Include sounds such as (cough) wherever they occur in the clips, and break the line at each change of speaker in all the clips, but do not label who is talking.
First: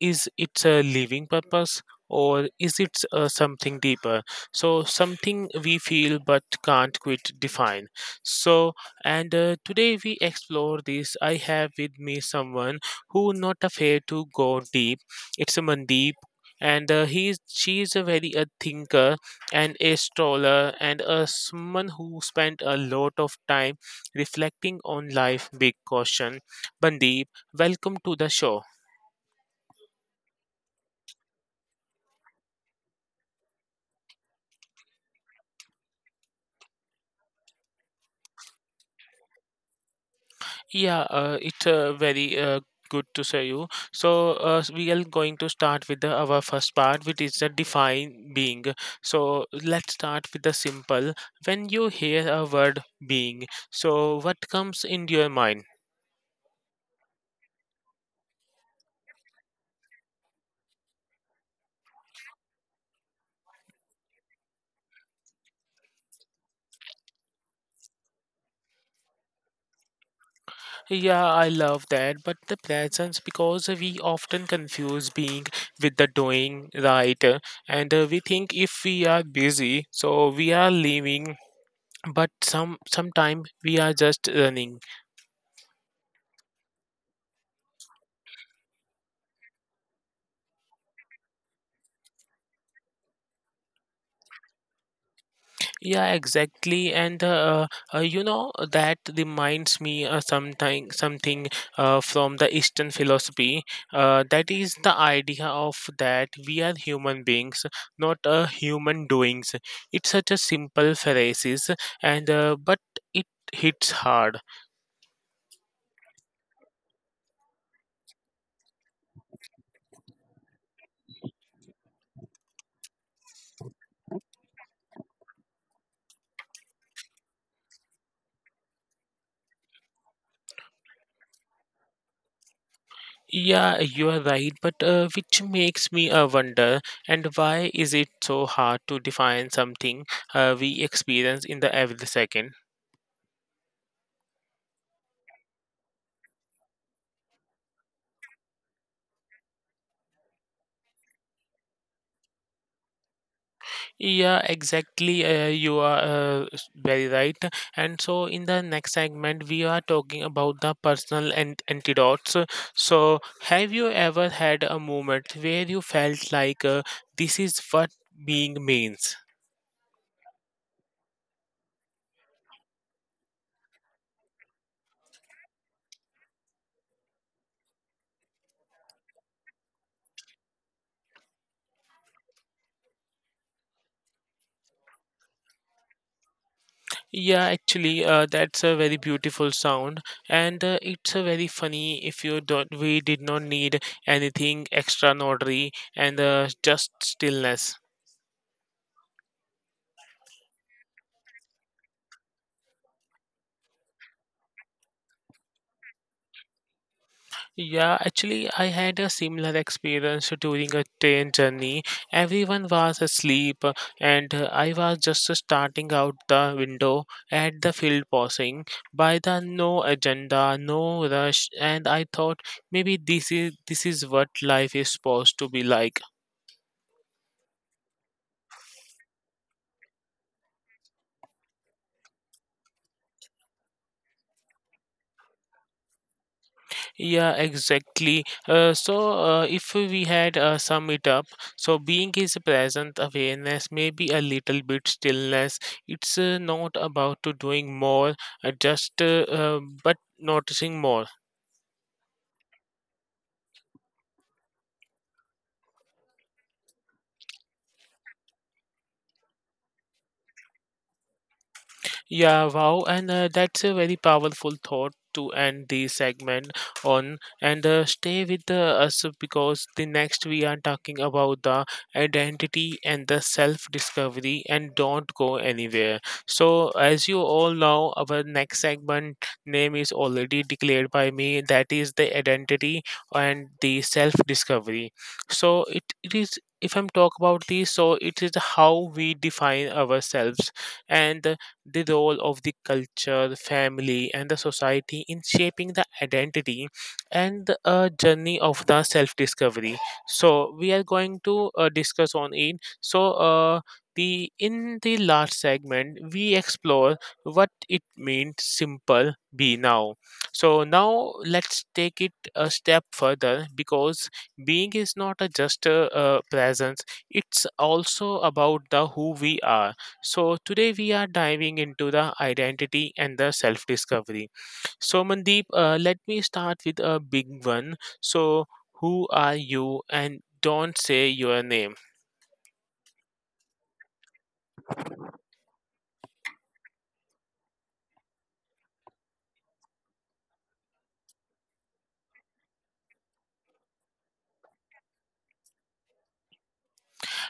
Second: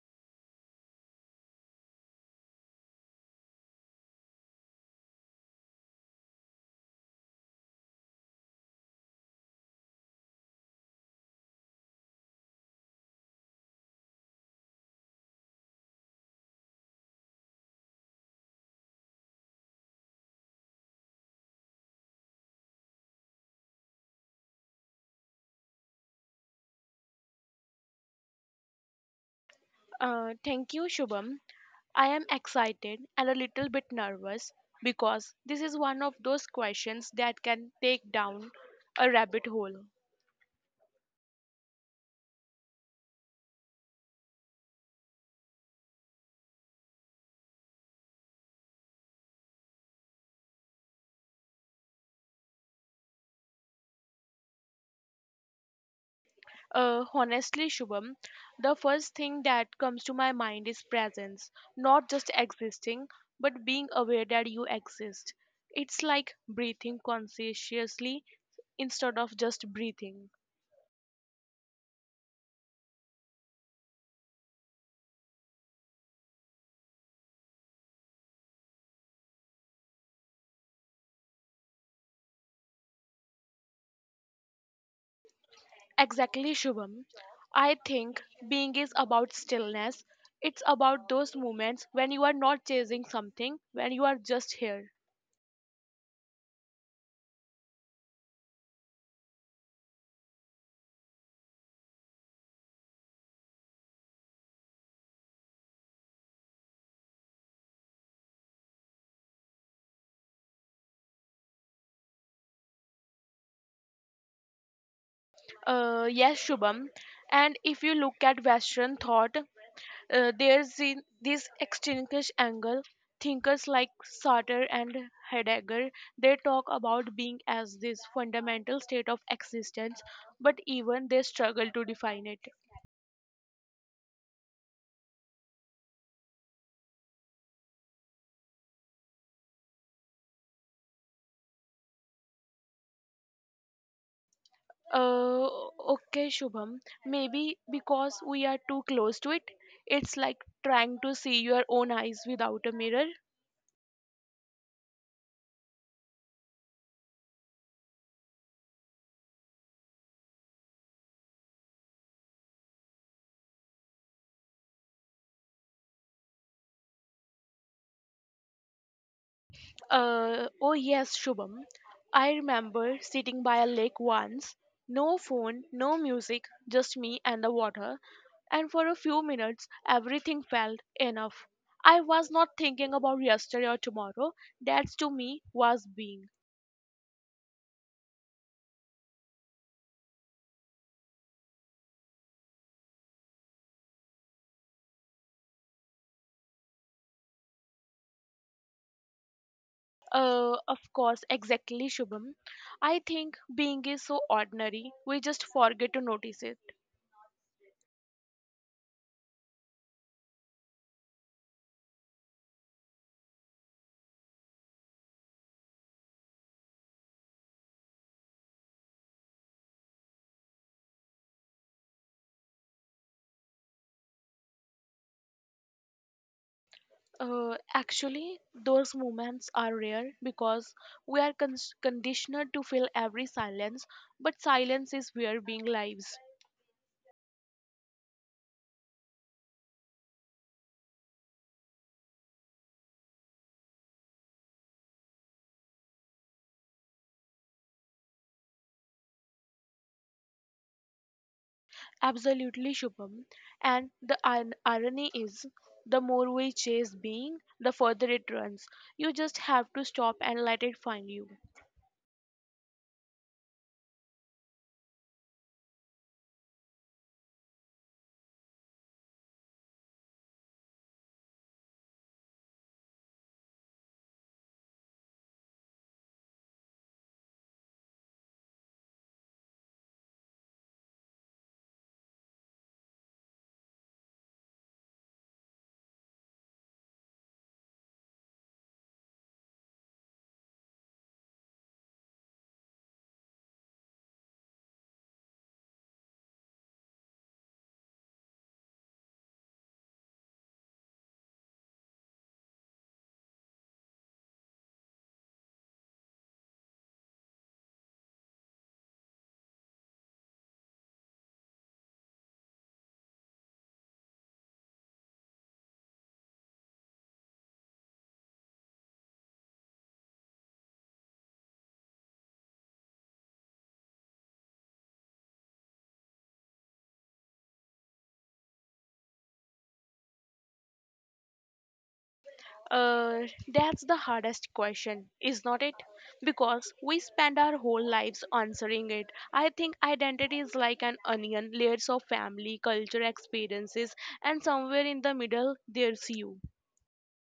Is it a living purpose? Or is it something deeper? Something we feel but can't quite define. So, and Today we explore this. I have with me someone who not afraid to go deep. It's a Mandeep, and he is, she is a very a thinker and a stroller and a someone who spent a lot of time reflecting on life, with caution, Mandeep. Welcome to the show.
Thank you, Shubham. I am excited and a little bit nervous because this is one of those questions that can take down a rabbit hole.
Yeah, it's very good to see you. We are going to start with our first part, which is the define being. So let's start with the simple. When you hear a word being, so what comes into your mind?
Honestly, Shubham, the first thing that comes to my mind is presence, not just existing, but being aware that you exist. It's like breathing conscientiously instead of just breathing.
Yeah, I love that. But the presence, because we often confuse being with the doing, right? And We think if we are busy, so we are living. But some sometime we are just running.
Exactly, Shubham. I think being is about stillness. It's about those moments when you are not chasing something, when you are just here.
Yeah, exactly, and you know that reminds me something something from the Eastern philosophy. That is the idea of that we are human beings, not human doings. It's such a simple phrase, and but it hits hard.
Yes, Shubham. And if you look at Western thought, there's in this extinguished angle. Thinkers like Sartre and Heidegger, they talk about being as this fundamental state of existence, but even they struggle to define it.
Yeah, you are right, but which makes me wonder, and why is it so hard to define something we experience in the every second?
Uh, okay, Shubham. Maybe because we are too close to it. It's like trying to see your own eyes without a mirror.
Yeah, exactly. You are very right. And so, in the next segment, we are talking about the personal and antidotes. So, have you ever had a moment where you felt like this is what being means?
Oh, yes, Shubham. I remember sitting by a lake once. No phone, no music, just me and the water. And for a few minutes, everything felt enough. I was not thinking about yesterday or tomorrow. That to me was being.
Yeah, actually, that's a very beautiful sound, and it's a very funny. If you don't, we did not need anything extraordinary and just stillness.
Of course, exactly, Shubham. I think being is so ordinary, we just forget to notice it.
Yeah, actually, I had a similar experience during a train journey. Everyone was asleep, and I was just starting out the window at the field crossing. By the no agenda, no rush, and I thought maybe this is what life is supposed to be like.
Actually, those moments are rare because we are conditioned to feel every silence, but silence is where being lives.
Yeah, exactly. If we had sum it up, so being is present awareness, maybe a little bit stillness. It's not about to doing more, just but noticing more.
Absolutely, Shubham. And the irony is, the more we chase being, the further it runs. You just have to stop and let it find you.
Yeah, wow. And that's a very powerful thought to end the segment on. And stay with us because the next we are talking about the identity and the self discovery. And don't go anywhere. So, as you all know, our next segment name is already declared by me that is the identity and the self discovery. So, it is. If I'm talk about this, so it is how we define ourselves, and the role of the culture, family, and the society in shaping the identity and the journey of the self discovery. So, we are going to discuss on it. So, the In the last segment, we explore what it means simple be now. So, now let's take it a step further because being is not a just a, presence, it's also about the who we are. So, today we are diving into the identity and the self discovery. So, Mandeep, let me start with a big one. So, who are you and don't say your name.
Uh, that's the hardest question, is not it? Because we spend our whole lives answering it. I think identity is like an onion, layers of family, culture, experiences, and somewhere in the middle, there's you.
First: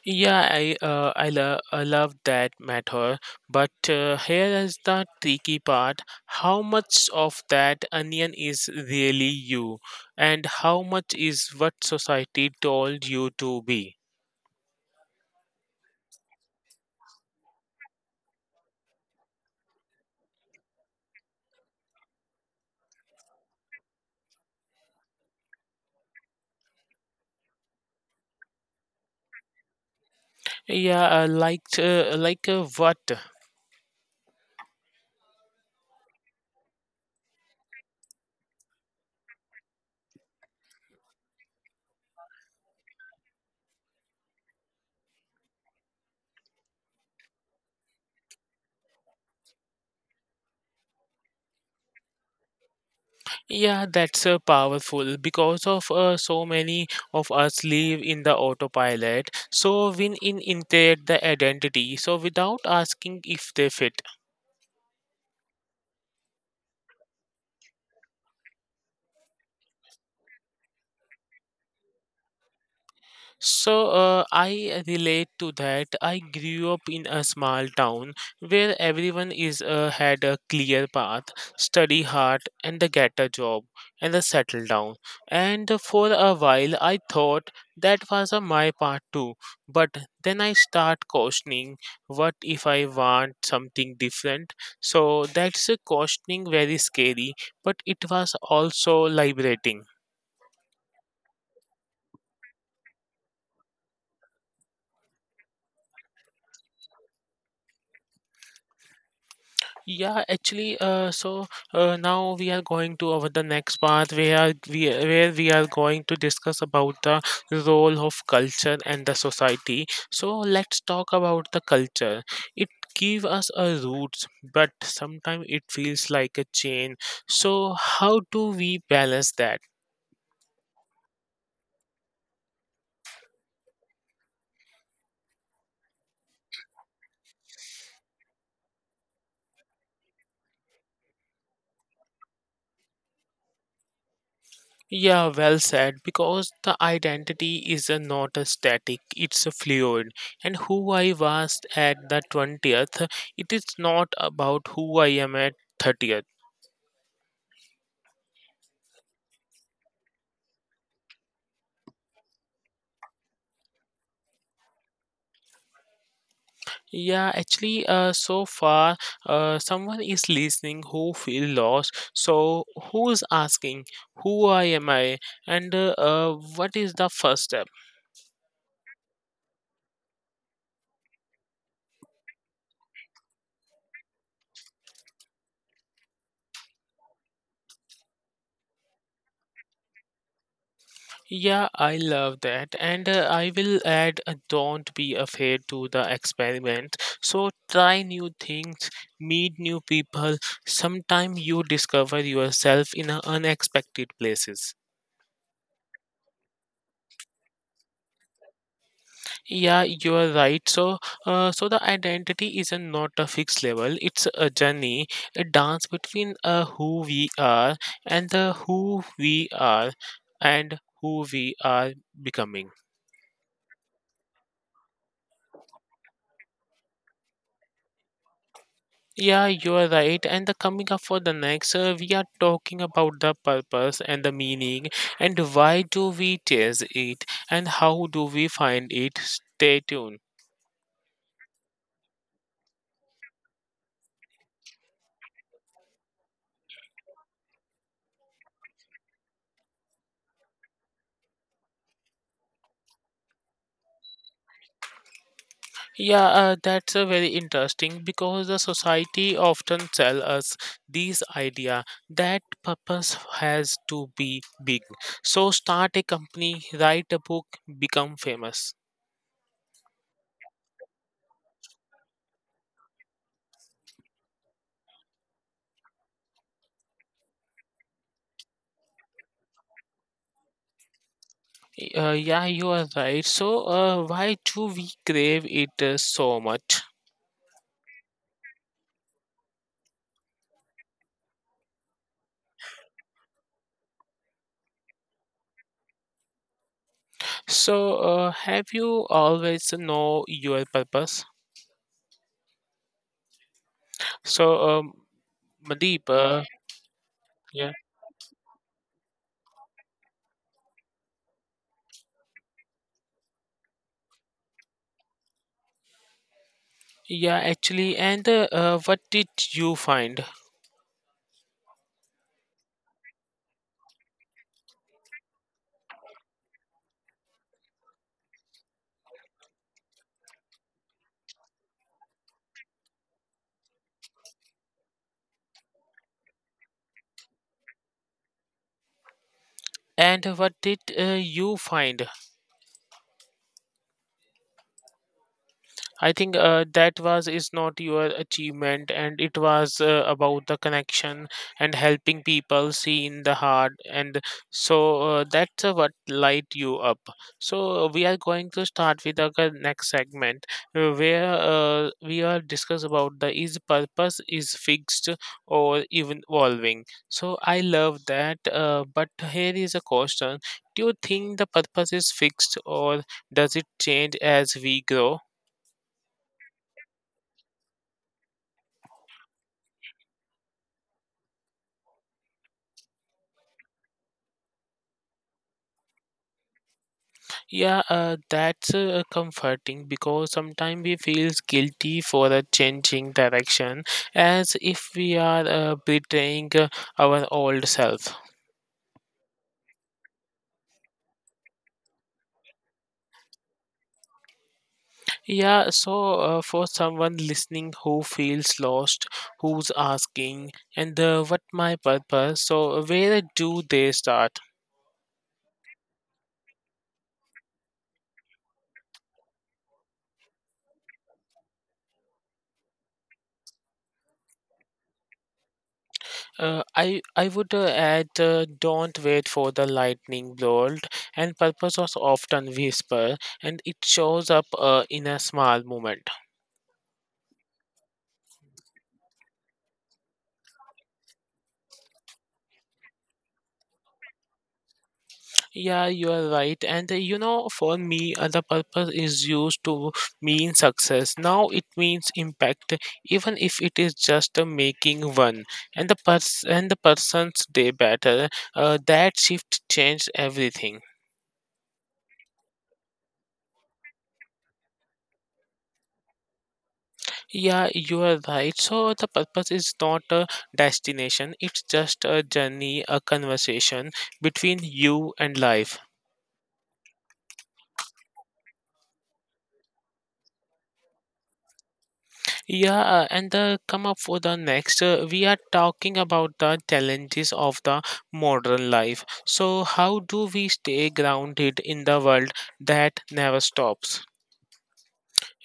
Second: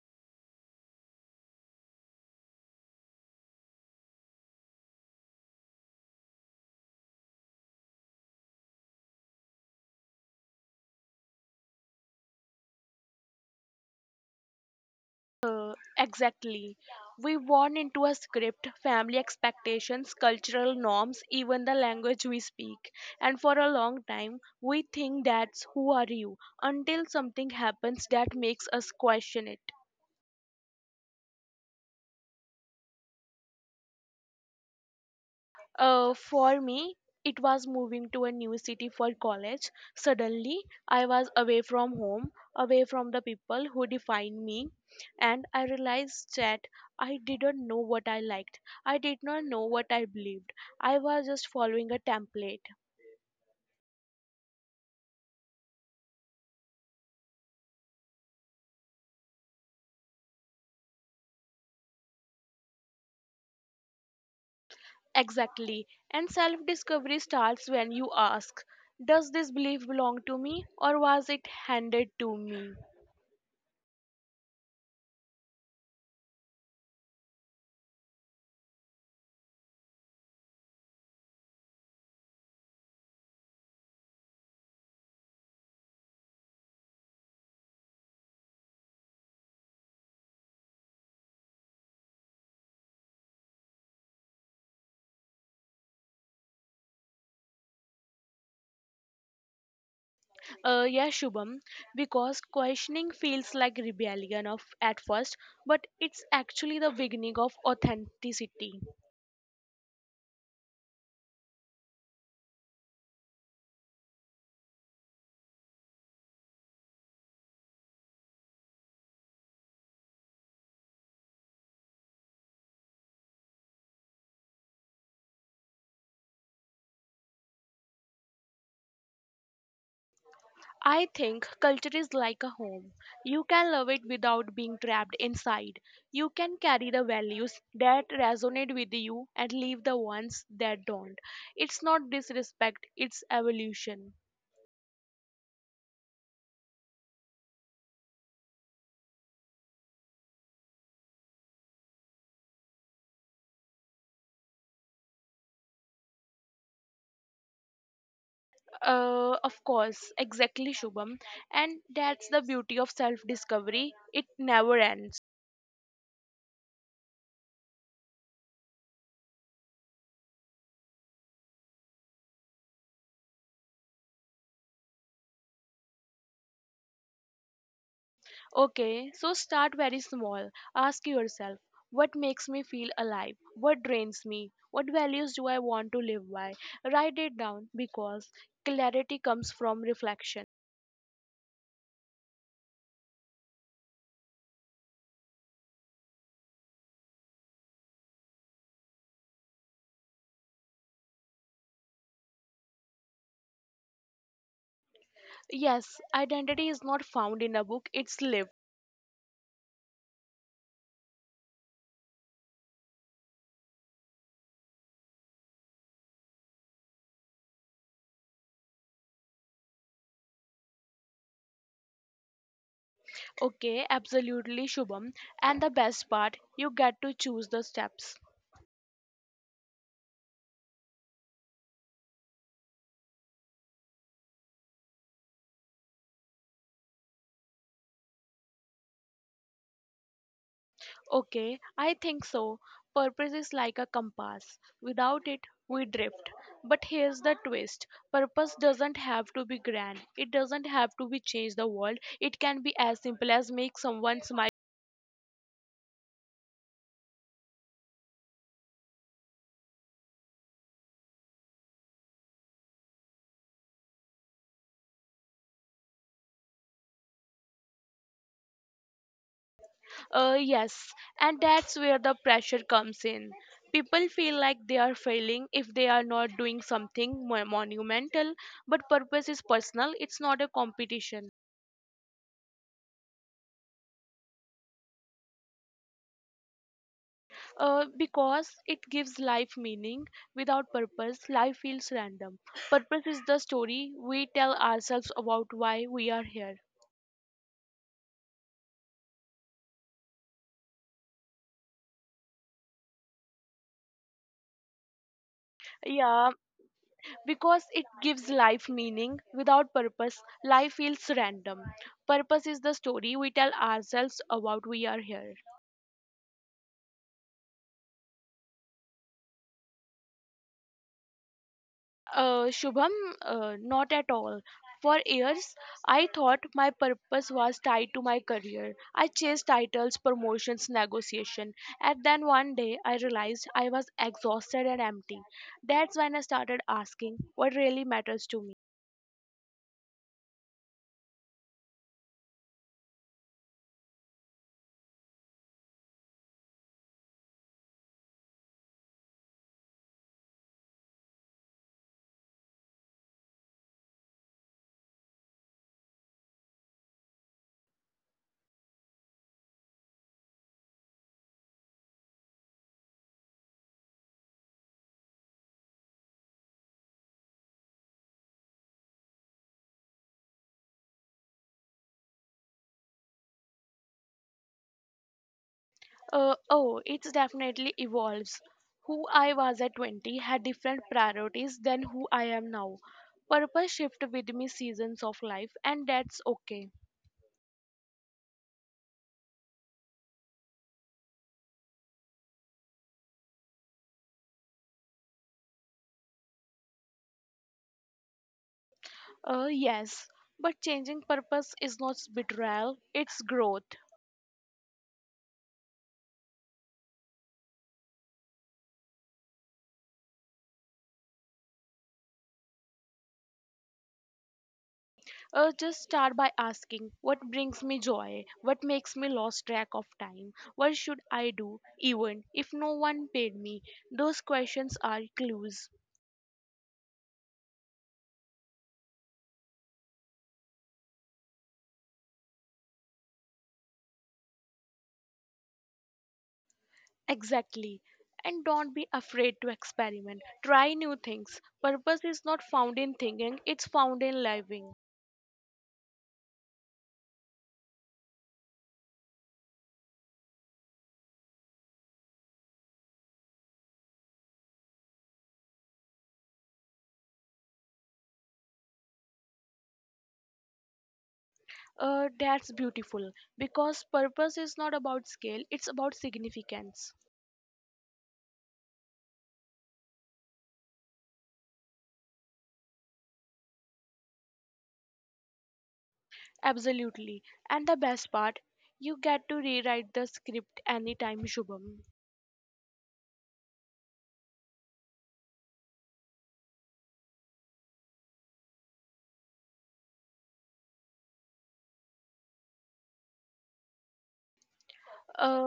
Yeah, I love that matter, but here is the tricky part. How much of that onion is really you, and how much is what society told you to be?
Uh, exactly. We born into a script, family expectations, cultural norms, even the language we speak. And for a long time, we think that's who are you until something happens that makes us question it.
Yeah, what?
For me, it was moving to a new city for college. Suddenly, I was away from home, away from the people who defined me, and I realized that I didn't know what I liked. I did not know what I believed. I was just following a template.
Yeah, that's powerful because of so many of us live in the autopilot. So when in integrate the identity, so without asking if they fit.
Exactly. And self discovery starts when you ask, "Does this belief belong to me, or was it handed to me?"
So I relate to that. I grew up in a small town where everyone is had a clear path, study hard, and the get a job and the settle down. And for a while, I thought that was my path too. But then I start questioning, what if I want something different? So that's a questioning very scary, but it was also liberating.
Yeah, Shubham, because questioning feels like rebellion of at first, but it's actually the beginning of authenticity.
Yeah, actually, now we are going to our the next part where we are going to discuss about the role of culture and the society. So let's talk about the culture. It give us a roots, but sometimes it feels like a chain. So how do we balance that?
I think culture is like a home. You can love it without being trapped inside. You can carry the values that resonate with you and leave the ones that don't. It's not disrespect, it's evolution.
Yeah, well said. Because the identity is a not a static, it's a fluid. And who I was at the 20th, it is not about who I am at 30th.
Of course, exactly, Shubham. And that's the beauty of self discovery. It never ends.
Yeah, actually, so far, someone is listening who feel lost. So who is asking, who I am I, and what is the first step?
Okay, so start very small. Ask yourself, what makes me feel alive? What drains me? What values do I want to live by? Write it down because clarity comes from reflection.
Yeah, I love that. And I will add don't be afraid to the experiment. So try new things, meet new people. Sometime you discover yourself in a unexpected places.
Yes, identity is not found in a book, it's lived.
Yeah, you are right. So, so the identity is a not a fixed level. It's a journey, a dance between who we are and the who we are and who we are becoming.
Okay, absolutely, Shubham. And the best part, you get to choose the steps.
Yeah, you are right. And the coming up for the next, we are talking about the purpose and the meaning, and why do we chase it, and how do we find it. Stay tuned.
Okay, I think so. Purpose is like a compass. Without it, we drift. But here's the twist: purpose doesn't have to be grand, it doesn't have to be change the world. It can be as simple as make someone smile.
Yeah, that's a very interesting because the society often tell us this idea that purpose has to be big. So start a company, write a book, become famous.
Yes, and that's where the pressure comes in. People feel like they are failing if they are not doing something monumental, but purpose is personal, it's not a competition.
Yeah, you are right. So, why do we crave it so much?
Because it gives life meaning. Without purpose, life feels random. Purpose is the story we tell ourselves about why we are here.
So, have you always know your purpose? So, um, Mandeep,
Yeah,
uh,
because
yeah,
it gives life meaning. Without purpose, life feels random. Purpose is the story we tell ourselves about we are here.
yeah, actually, and what did you find?
Shubham, not at all. For years, I thought my purpose was tied to my career. I chased titles, promotions, negotiation, and then one day I realized I was exhausted and empty. That's when I started asking what really matters to me.
And what did you find? I think that was is not your achievement, and it was about the connection and helping people see in the heart, and so that's what light you up. So we are going to start with the g- next segment where we are discuss about the is purpose is fixed or even evolving. So I love that, but here is a question: Do you think the purpose is fixed or does it change as we grow?
Oh, it definitely evolves. Who I was at 20 had different priorities than who I am now. Purpose shift with me seasons of life, and that's okay.
Yeah, that's comforting because sometimes we feel guilty for changing direction as if we are betraying our old self.
Yes, but changing purpose is not betrayal, it's growth.
Yeah, so for someone listening who feels lost, who's asking, and what my purpose, so where do they start?
Just start by asking what brings me joy, what makes me lose track of time, what should I do, even if no one paid me. Those questions are clues.
I would add don't wait for the lightning bolt and purpose was often whisper and it shows up in a small moment.
Exactly. And don't be afraid to experiment. Try new things. Purpose is not found in thinking, it's found in living.
Yeah, you are right. And you know, for me, the purpose is used to mean success. Now it means impact, even if it is just making one and the person's day better. That shift changed everything.
That's beautiful because purpose is not about scale, it's about significance.
Yeah, you are right. So the purpose is not a destination; it's just a journey, a conversation between you and life.
Absolutely. And the best part, you get to rewrite the script anytime, Shubham.
Yeah, and the come up for the next, we are talking about the challenges of the modern life. So, how do we stay grounded in the world that never stops?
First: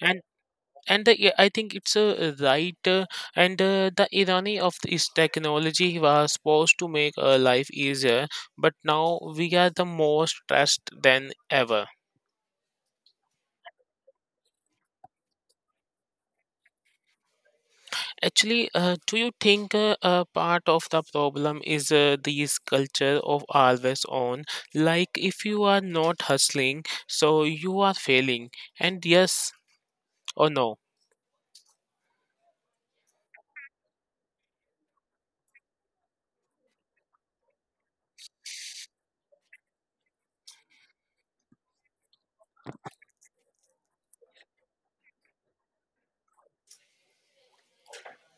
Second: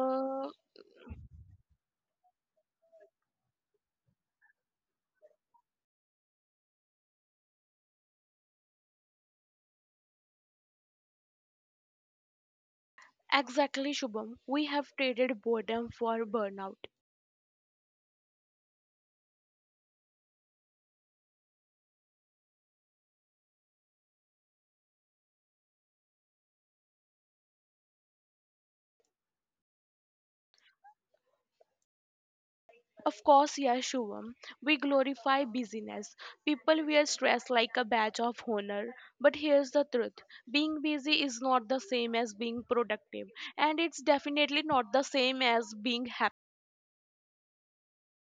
And yeah, I think it's a right, and the irony of this technology was supposed to make our life easier, but now we are the most stressed than ever.
exactly, Shubham. We have traded boredom for burnout.
Actually, do you think a part of the problem is this culture of always on? Like, if you are not hustling, so you are failing. And yes or no?
Of course, yes, Shubham. We glorify busyness. People wear stress like a badge of honor. But here's the truth: being busy is not the same as being productive. And it's definitely not the same as being happy.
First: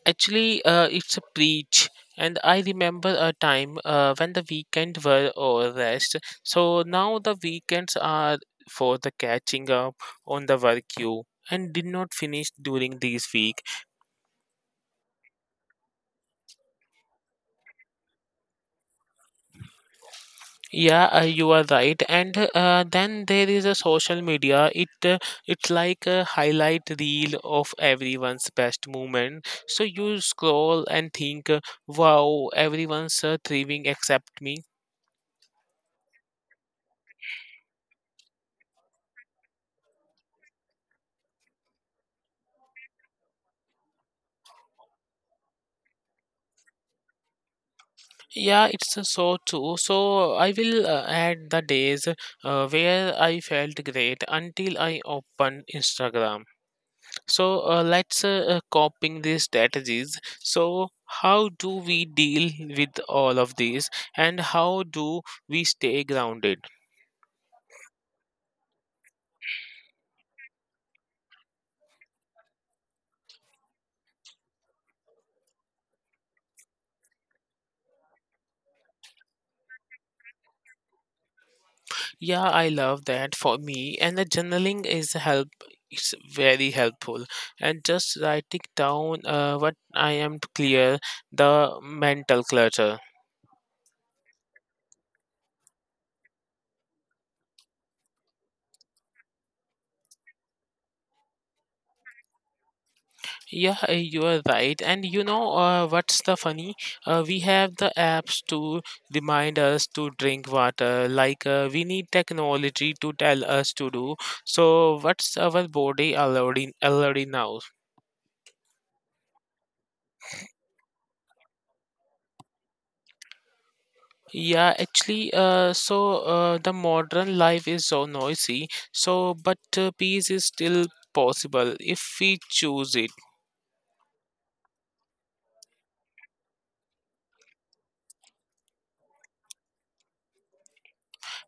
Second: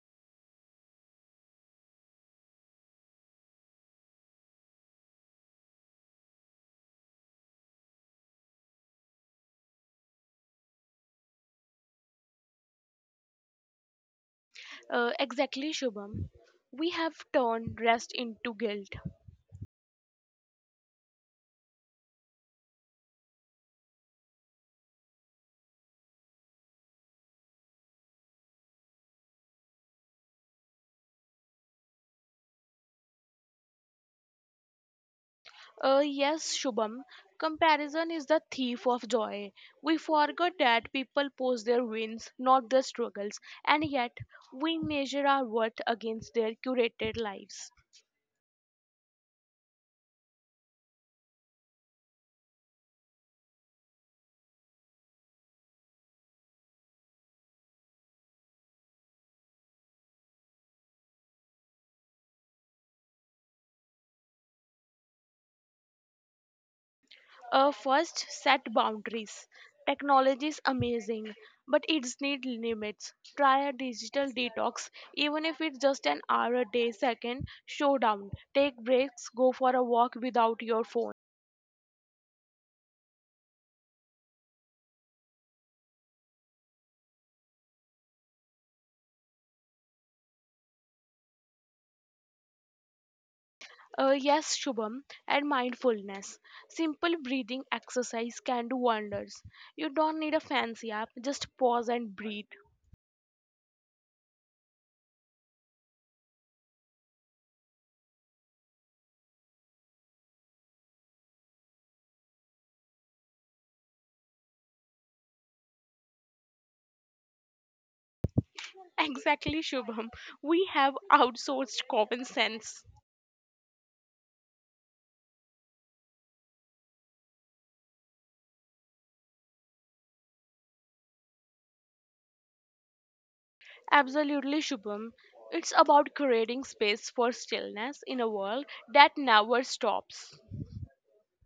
Actually, it's a preach. And I remember a time when the weekend were all rest. So now the weekends are for the catching up on the work you and did not finish during this week.
Exactly, Shubham. We have turned rest into guilt.
Yeah, you are right. And then there is a social media. It's like a highlight reel of everyone's best moment. So you scroll and think, "Wow, everyone's thriving except me."
Yes, Shubham, comparison is the thief of joy. We forget that people post their wins, not their struggles, and yet we measure our worth against their curated lives.
Yeah, it's so true. So I will add the days where I felt great until I opened Instagram. So let's copying these strategies. So how do we deal with all of these, and how do we stay grounded?
First, set boundaries. Technology is amazing, but it's need limits. Try a digital detox, even if it's just an hour a day. Second, showdown. Take breaks, go for a walk without your phone.
Yeah, I love that. For me, and the journaling is help. It's very helpful, and just writing down what I am to clear the mental clutter.
Yes, Shubham, and mindfulness. Simple breathing exercise can do wonders. You don't need a fancy app, just pause and breathe. (laughs)
Yeah, you are right. And you know what's the funny? We have the apps to remind us to drink water. Like we need technology to tell us to do. So what's our body already now?
Exactly, Shubham. We have outsourced common sense.
Yeah, actually, the modern life is so noisy. So but peace is still possible if we choose it.
Absolutely, Shubham. It's about creating space for stillness in a world that never stops.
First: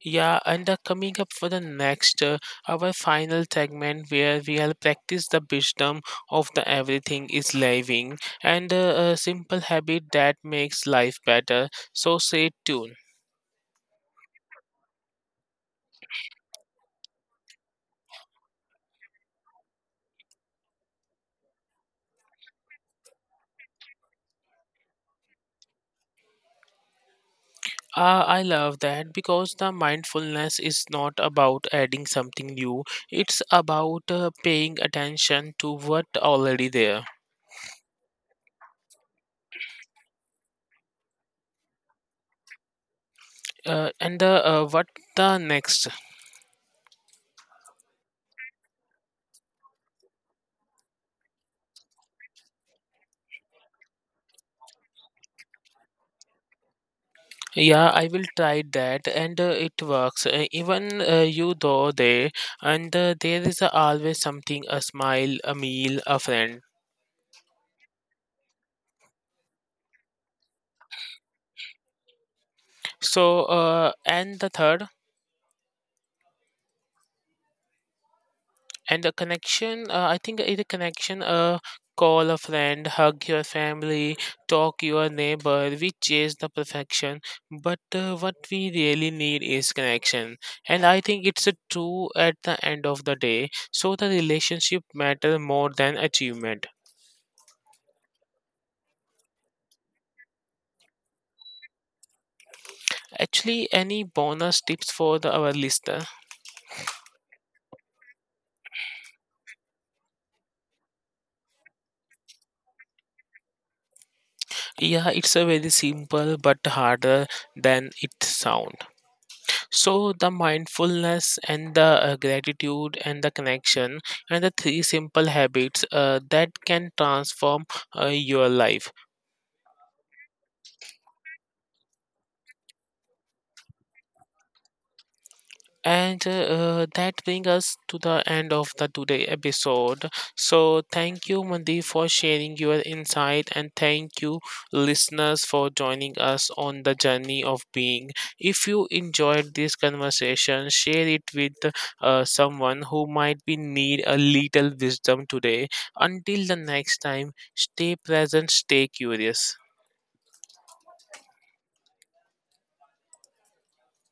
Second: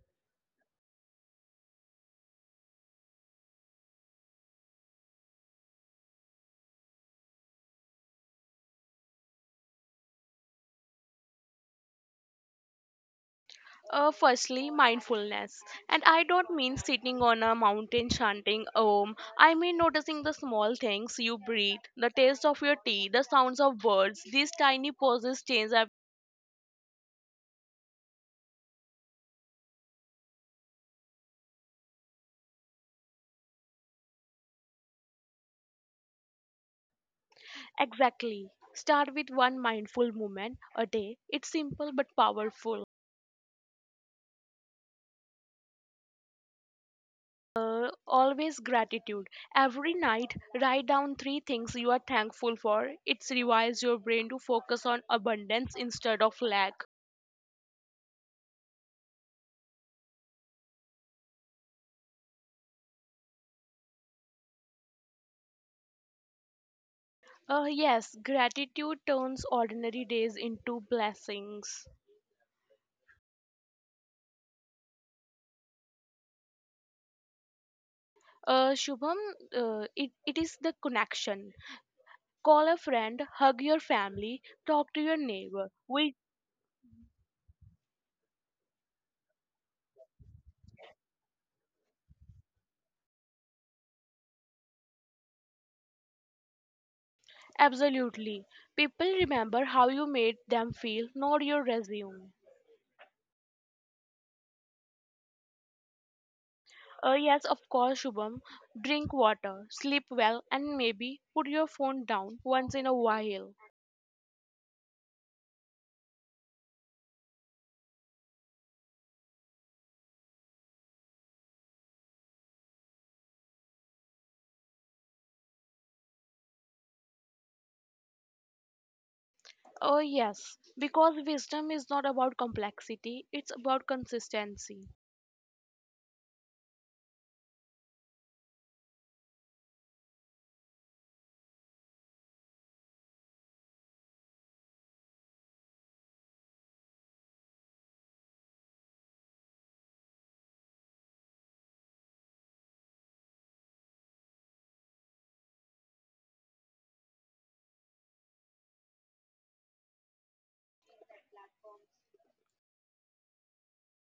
Yeah, and coming up for the next, our final segment where we'll practice the wisdom of the everything is living and a simple habit that makes life better. So stay tuned.
Firstly, mindfulness. And I don't mean sitting on a mountain chanting om. I mean noticing the small things you breathe, the taste of your tea, the sounds of birds. These tiny pauses change everything.
I love that because the mindfulness is not about adding something new, it's about paying attention to what already there.
Exactly. Start with one mindful moment a day. It's simple but powerful.
And what the next.
Always gratitude. Every night, write down three things you are thankful for. It rewires your brain to focus on abundance instead of lack.
Yeah, I will try that, and it works. Even you though there, and there is always something a smile, a meal, a friend.
Yes, gratitude turns ordinary days into blessings.
So, and the third, and the
Shubham,
connection, I
it
think it
is
a
the
connection,
connection.
call a
Call a
friend, hug
friend,
your
hug your
family,
family,
talk
talk to
your
your
neighbor.
neighbor.
We
We
chase the perfection, but what we really need is connection. And I think it's a true at the end of the day. So the relationship matter more than achievement.
absolutely. People remember how you made them feel, not your resume.
Actually, any bonus tips for the, our listener?
Yes, of course, Shubham. Drink water, sleep well, and maybe put your phone down once in a while.
Yeah, it's a very simple but harder than it sound. So the mindfulness and the gratitude and the connection and the three simple habits that can transform your life.
Oh, yes, because wisdom is not about complexity, it's about consistency.
And that brings us to the end of the today episode. So thank you, Mandeep, for sharing your insight, and thank you, listeners, for joining us on the journey of being. If you enjoyed this conversation, share it with someone who might be need a little wisdom today. Until the next time, stay present, stay curious.